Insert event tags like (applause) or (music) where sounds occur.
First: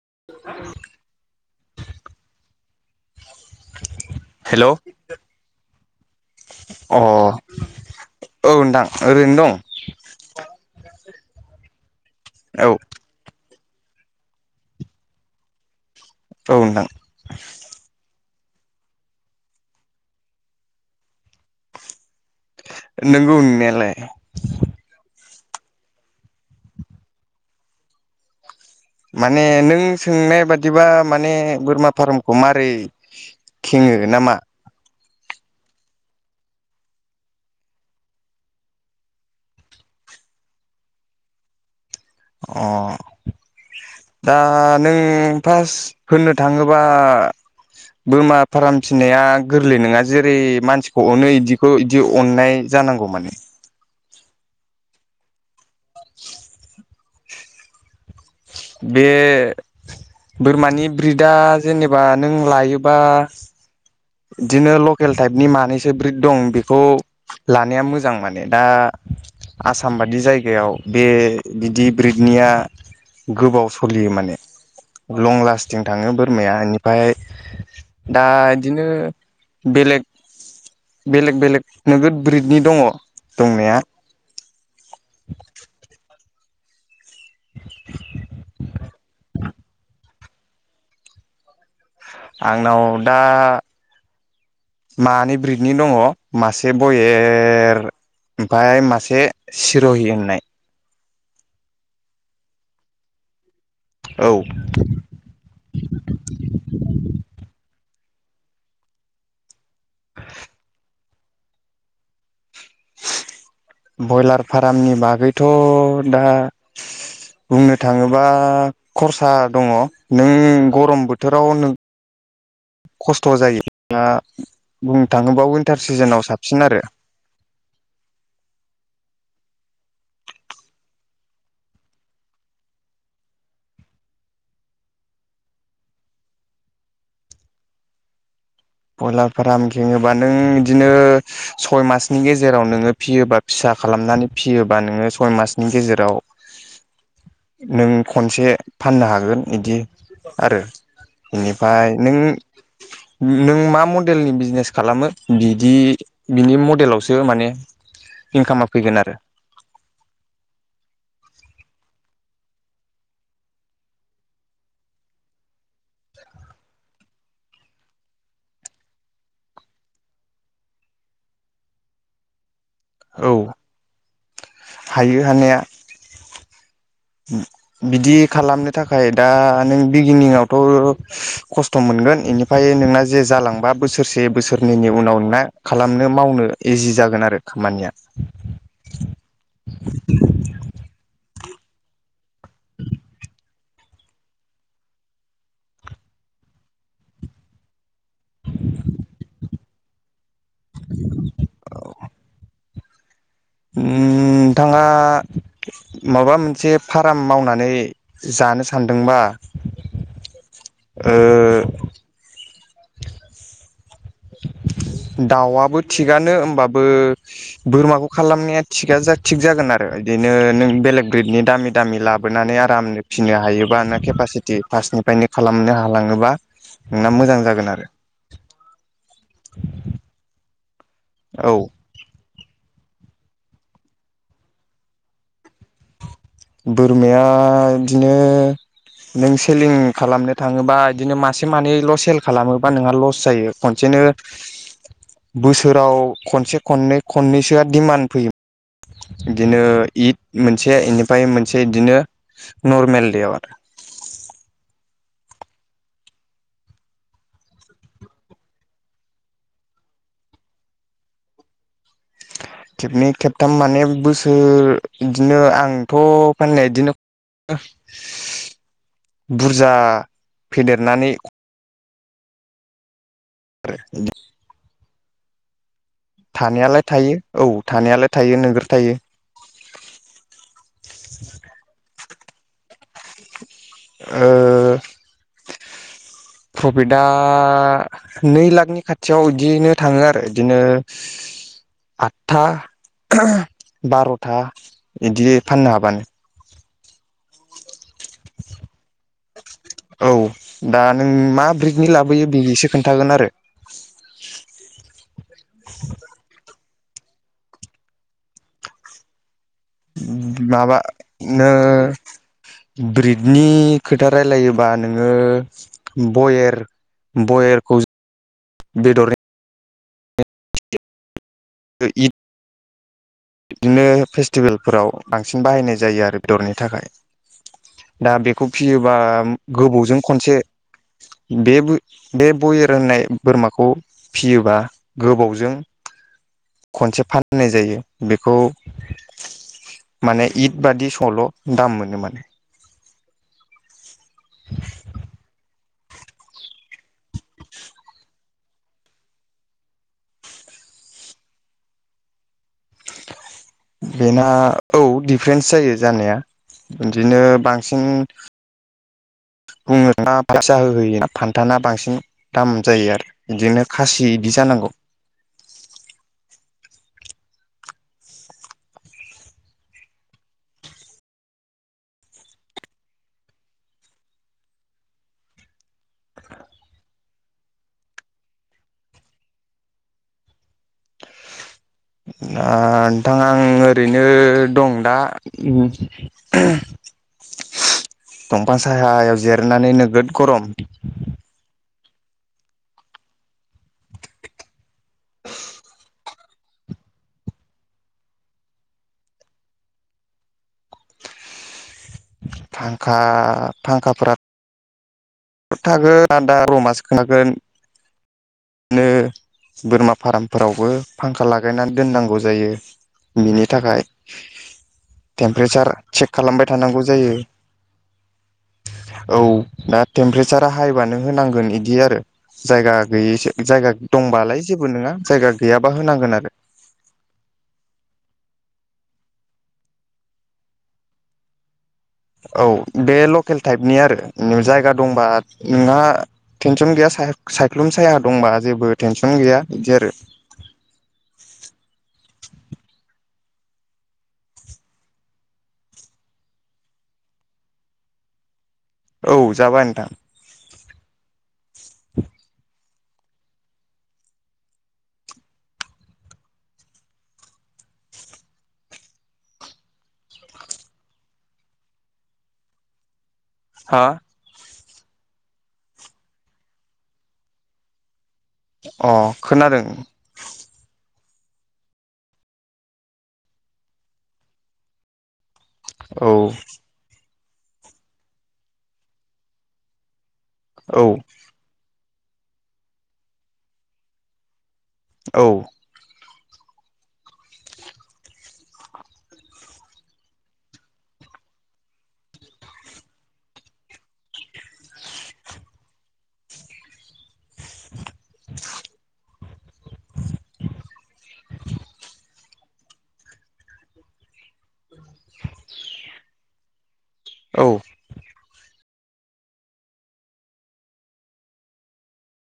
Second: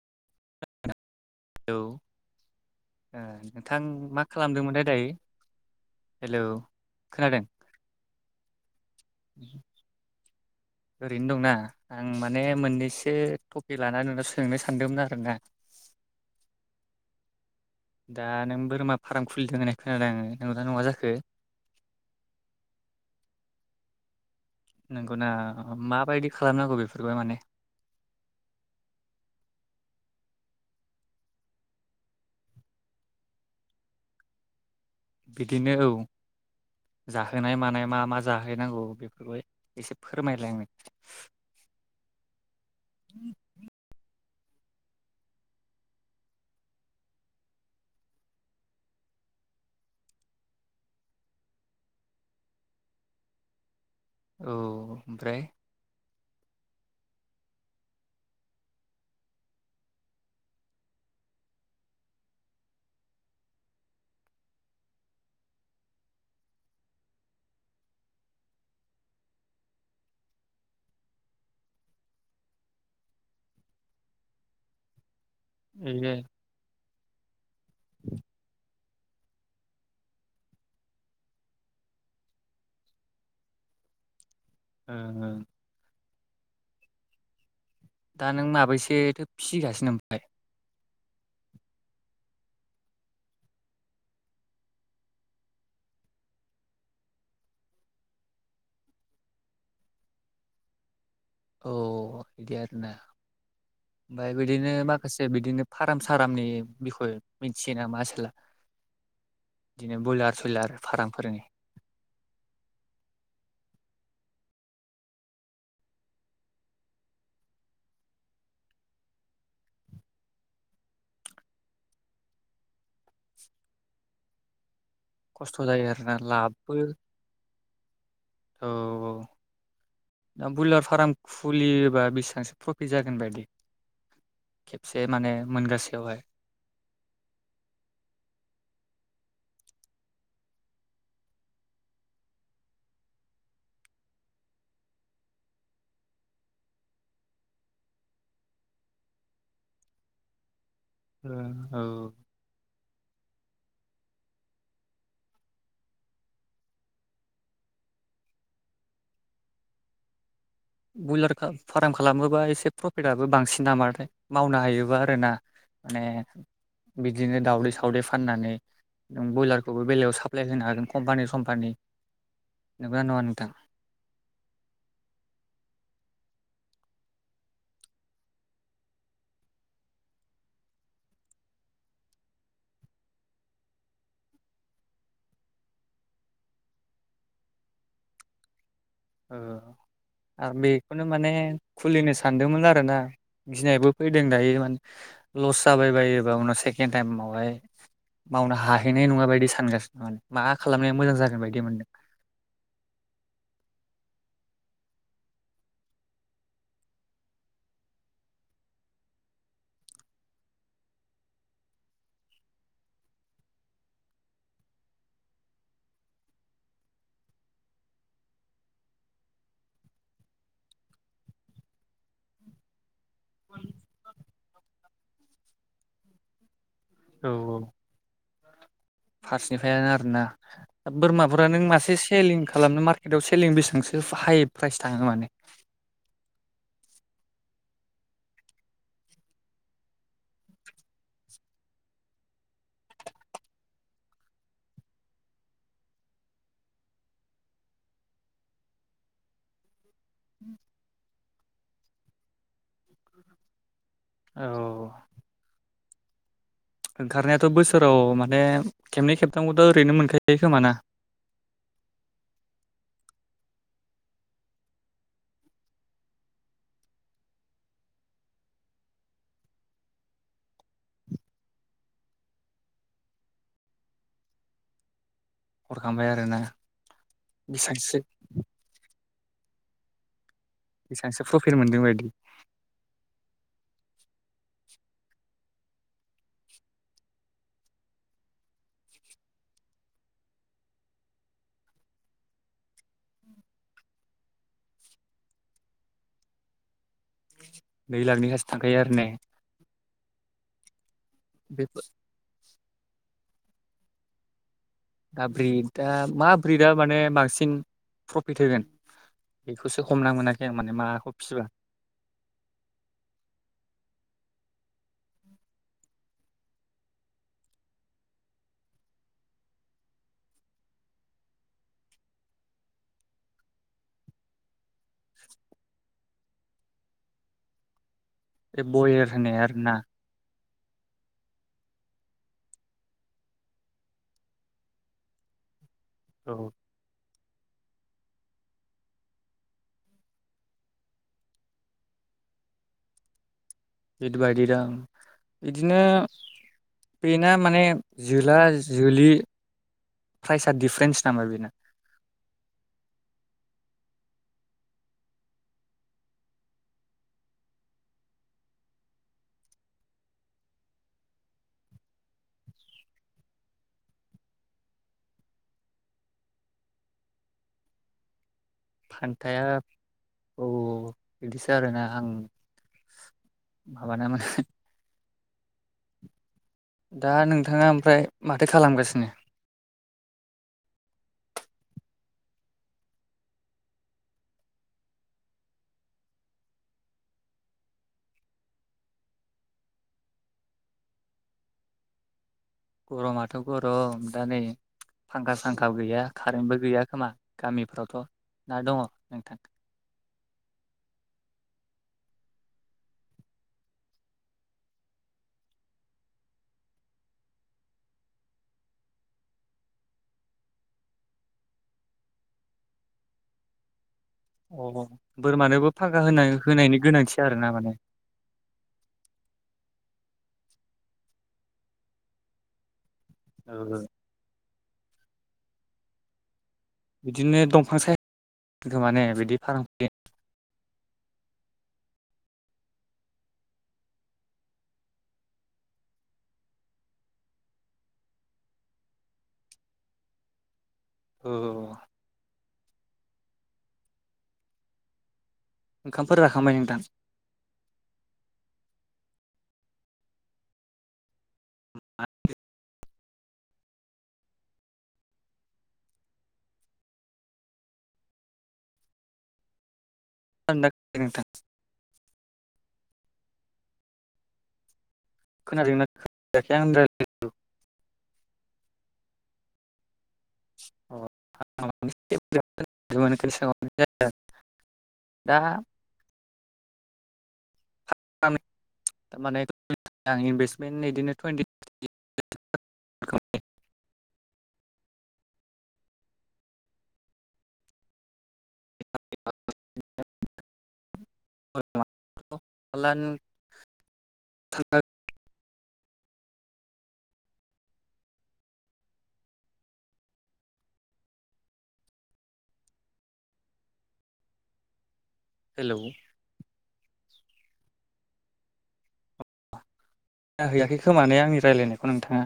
(unintelligible) Hello नोंथां मा hello खालामदोंमोनथाय दायो? हेलौ अ खोनादों औ नोंथां ओरैनो दं ओरैनो दंना आं माने औ मोननैसो तपिक लानानै नोंनाव सोंनो सानदोंमोन आरोना औ नोंथां दा नों बोरमा फार्म खुलिदों होननाय खोनादों आं नंगौना नङा जाखो? नोंगौ नंनायालाय। नोंगौना माबायदि खालामनांगौ बेखौहाय माने माने नों सोंनाय बादिबा माने बोरमा फार्मखौ मारै खेङो नामा? बिदिनो औ जाहोनाय मानाय मा मा जाहोनांगौ बेफोरखौ एसे फोरमायलाय आंनो अ दा नों फार्स्ट होननो थाङोबा बोरमा फार्म फिनाया गोरलै नङा जेरै मानसिखौ अनो बिदिखौ बिदि अननाय जानांगौ माने औ ओमफ्राय (inaudible) बे बोरमानि ब्रिटा जेनेबा नों लायोबा बिदिनो लकेल टाइपनि मानैसो ब्रिट दं बेखौ लानाया मोजां माने दा आसामबादि जायगायाव बे बिदि ब्रिटनिया गोबाव स'लियो माने लं लास्टिं थाङो ए बोरमाया बेनिफ्राय दा बिदिनो बेलेग बेलेग बेलेग नोगोद ब्रिटनि दङो दंनाया ओं ओं (unintelligible) दा नों माबैसे फिसिगासिथो दं ओमफाय हो आंनाव दा मानै ब्रिटनि दङो मासे ब'इयेर आमफाय मासे सिर'हि होननाय औ बिदि आरो ना औ आमफाय बिदिनो माखासे बिदिनो फाराम सारामनि बिख'इ मिथियो नामा आसोला बिदिनो बयलार सयलार फाराम फोरोनि बयलार फारामनि बागैथ' दा हो बुंनो थाङोबा ख'रसा दङो नों गरम बोथोराव नों खस्थ' जायो आ खस्थ' जायो आरोना लापबो औ औ दा बयलार फाराम खुलियोबा बिसेबांसो प्रफिट जागोन बादि खेबसे माने मोनगासेआवहाय बयलार फाराम खेङोबा नों इदिनो हो सय मासनि गेजेराव नोङो फिसियोबा फिसा खालामनानै फियोबा नों सय मासनि गेजेराव (inaudible) नों खनसे फाननो हागोन इदि आरो औ इनिफाय नों नों मा मडेलनि बिजिनेस खालामो बिदि बिनि मडेलावसो माने इनकामा फैगोन आरो (inaudible) बयलार फाराम खालामोबा एसे प्रफिटआबो बांसिन नामाथाइ मावनो हायोबा आरोना माने बिदिनो दावदै सावदै फाननानै उम बयलारखौबो बेलेगायाव साप्लाय होनो हागोन कम्पानि समम्पानि औ हायो हानाया बिदि खालामनो थाखाय दा नों बिगिनिंआवथ' खस्थ' मोन गोन इनिफ्राय नोंना जे जालांबा बोसोरसे बोसोरनैनि उनाव नोंना खालामनो मावनो इजि जागोन आरो खामानिआ नोंथां आरो बेखौनो माने खुलिनो सानदोंमोन आरो ना गिनायबो फैदों दायो माने ओह‌ ल'स जाबाय बायोबा उनाव सेकेण्ड टाइमावहाय मावनो हाहैनाय नङा बायदि सानगासिनो माने मा खालामनाया मोजां जागोन बायदि मोनदों उम नोंथांआ माबा मोनसे फाराम मावनानै जानो सानदोंबा (inaudible) ओह (inaudible) दाउआबो थिगानो हमबाबो बोरमाखौ खालामनाया थिगा थिग जागोन आरो इदिनो नों बेलेग ब्रिटनि दामि दामि लाबोनानै आरामनो फिनो हायोबा नों केपासिटि फास्ट निफ्रायनो खालामनो हालांङोबा नोंना औ मोजां औ जागोन आरो फारसेनिफ्रायानो आरोना बोरमाफोरा औ नों मासे सेलिं खालामनो मार्केटाव सेलिं बेसेबांसो हाइ प्राइस थांओ माने बोरमाया इदिनो नों सेलिं खालामनो थाङोबा इदिनो मासे मानैल' सेल खालामोबा नोंहा लस जायो खनसेनो। बोसोराव खनसे खननै खननैसोआ डिमान्ड फैयोमोन। इदिनो इद मोनसे इनिफ्राय मोनसे इदिनो नरमेल देयाव आरो। औ ओंखारनायाथ' बोसोराव माने खेबनै खेबथामखौथ' ओरैनो मोनखायो खोमाना? (inaudible) खेबनै खेबथाम माने बोसोर इदिनो आंथ' फाननाया इदिनो बुरजा फेदेरनानै आरो हरखांबाय आरोना थानायालाय थायो, औ बेसांसो थानायालाय थायो नोगोर थायो। बेसेबांसो प्रफिट मोनदों बायदि ओ प्रफिटआ नै लाखनि खाथियाव बिदियनो थाङो आरो बिदिनो। आदथा बार'था बिदि फाननो हाबानो। नै लाखनि खाथि थांखायो आरो ने। औ दा नों मा बे ब्रिकनि लाबोयो बेसो खोन्थागोन आरो। दा ब्रिदा मा ब्रिदा माने बांसिन प्रफिट होगोन? बेखौसो हमना मोनाखै आं माने माखौ फिसिबा माबानो ब्रिदनि खोथा रायलायो बा नोङो बेर बयेरखौ बेदरनि बे इद बिदिनो फेस्टिभेलफोराव बांसिन बाहायनाय जायो आरो बेदरनि थाखाय। दा बेखौ बे फिसियोबा बयेर होननाया आरोना गोबौजों खनसे (unintelligible) बे बे बयेर होननाय बोरमाखौ फियोबा गोबावजों औ खनसे फाननाय जायो। बेखौ माने इद बादि समावल दाम मोनो माने। बिबायायदि दं बिदिनो बेना माने जोला जोलि प्राइजआ दिडिफारेन्स नामा बेना। (unintelligible) बेना औ डिफारेन्स जायो जानाया। बिदिनो बांसिन बुंनो (unintelligible) फान्थाना बांसिन दाम जायो आरो बिदिनो खासि बिदि जानांगौ। (unintelligible) फान्थाया औ बिदिसो आरोना आं माबा ना माने दा नोंथाङा ओमफ्राय माथो खालामगासिनो? दा नोंथां आं ओरैनो दं दा। (unintelligible) दंफां सायायाव जिरायनानै नोगोद गरम। गरमाथ' गरम दा नै। फांखा सांखो गैया कारेन्टबो गैया खोमा गामिफ्रावथ'। ना दङ नोंथां। फांखा फांखाफोरा थागोन आन्दा रमान्स खागोन बिदिनो बोरमा फार्मफोरावबो फांखा लागायनानै दोननांगौ जायो। बिनि थाखाय अ टेमपारेसार बोरमानोबो फागा चेक होनाय खालामबाय होनायनि थानांगौ। औ गोनांथि आरोना माने दा टेमपारेसारा हाइबानो होनांगोन बिदि आरो जायगा गैयिसो ओ जायगा दंबालाय। जेबो नङा जायगा गैयाबा होनांगोन आरो। बिदिनो दंफां साया (inaudible) माने बिदि फाराम (inaudible) औ बे लकेल टाइपनि आरो नु जायगा दंबा नोंहा टेनसन गैया साया सायख्लुम साया दंबा जेबो टेनसन गैया इदि आरो। (inaudible) औ खामफोर जाखांबाय नोंथां? औ जाबाय नोंथां। (inaudible) (unintelligible) हा? खोनादोंना (unintelligible) अ खोनादों। (unintelligible) औ औ (unintelligible) (unintelligible) औ (unintelligible) (unintelligible) (inaudible) हेलौ' औ नाहैयाखै खोमाने आंनि रायलायनायखौ नोंथाङा?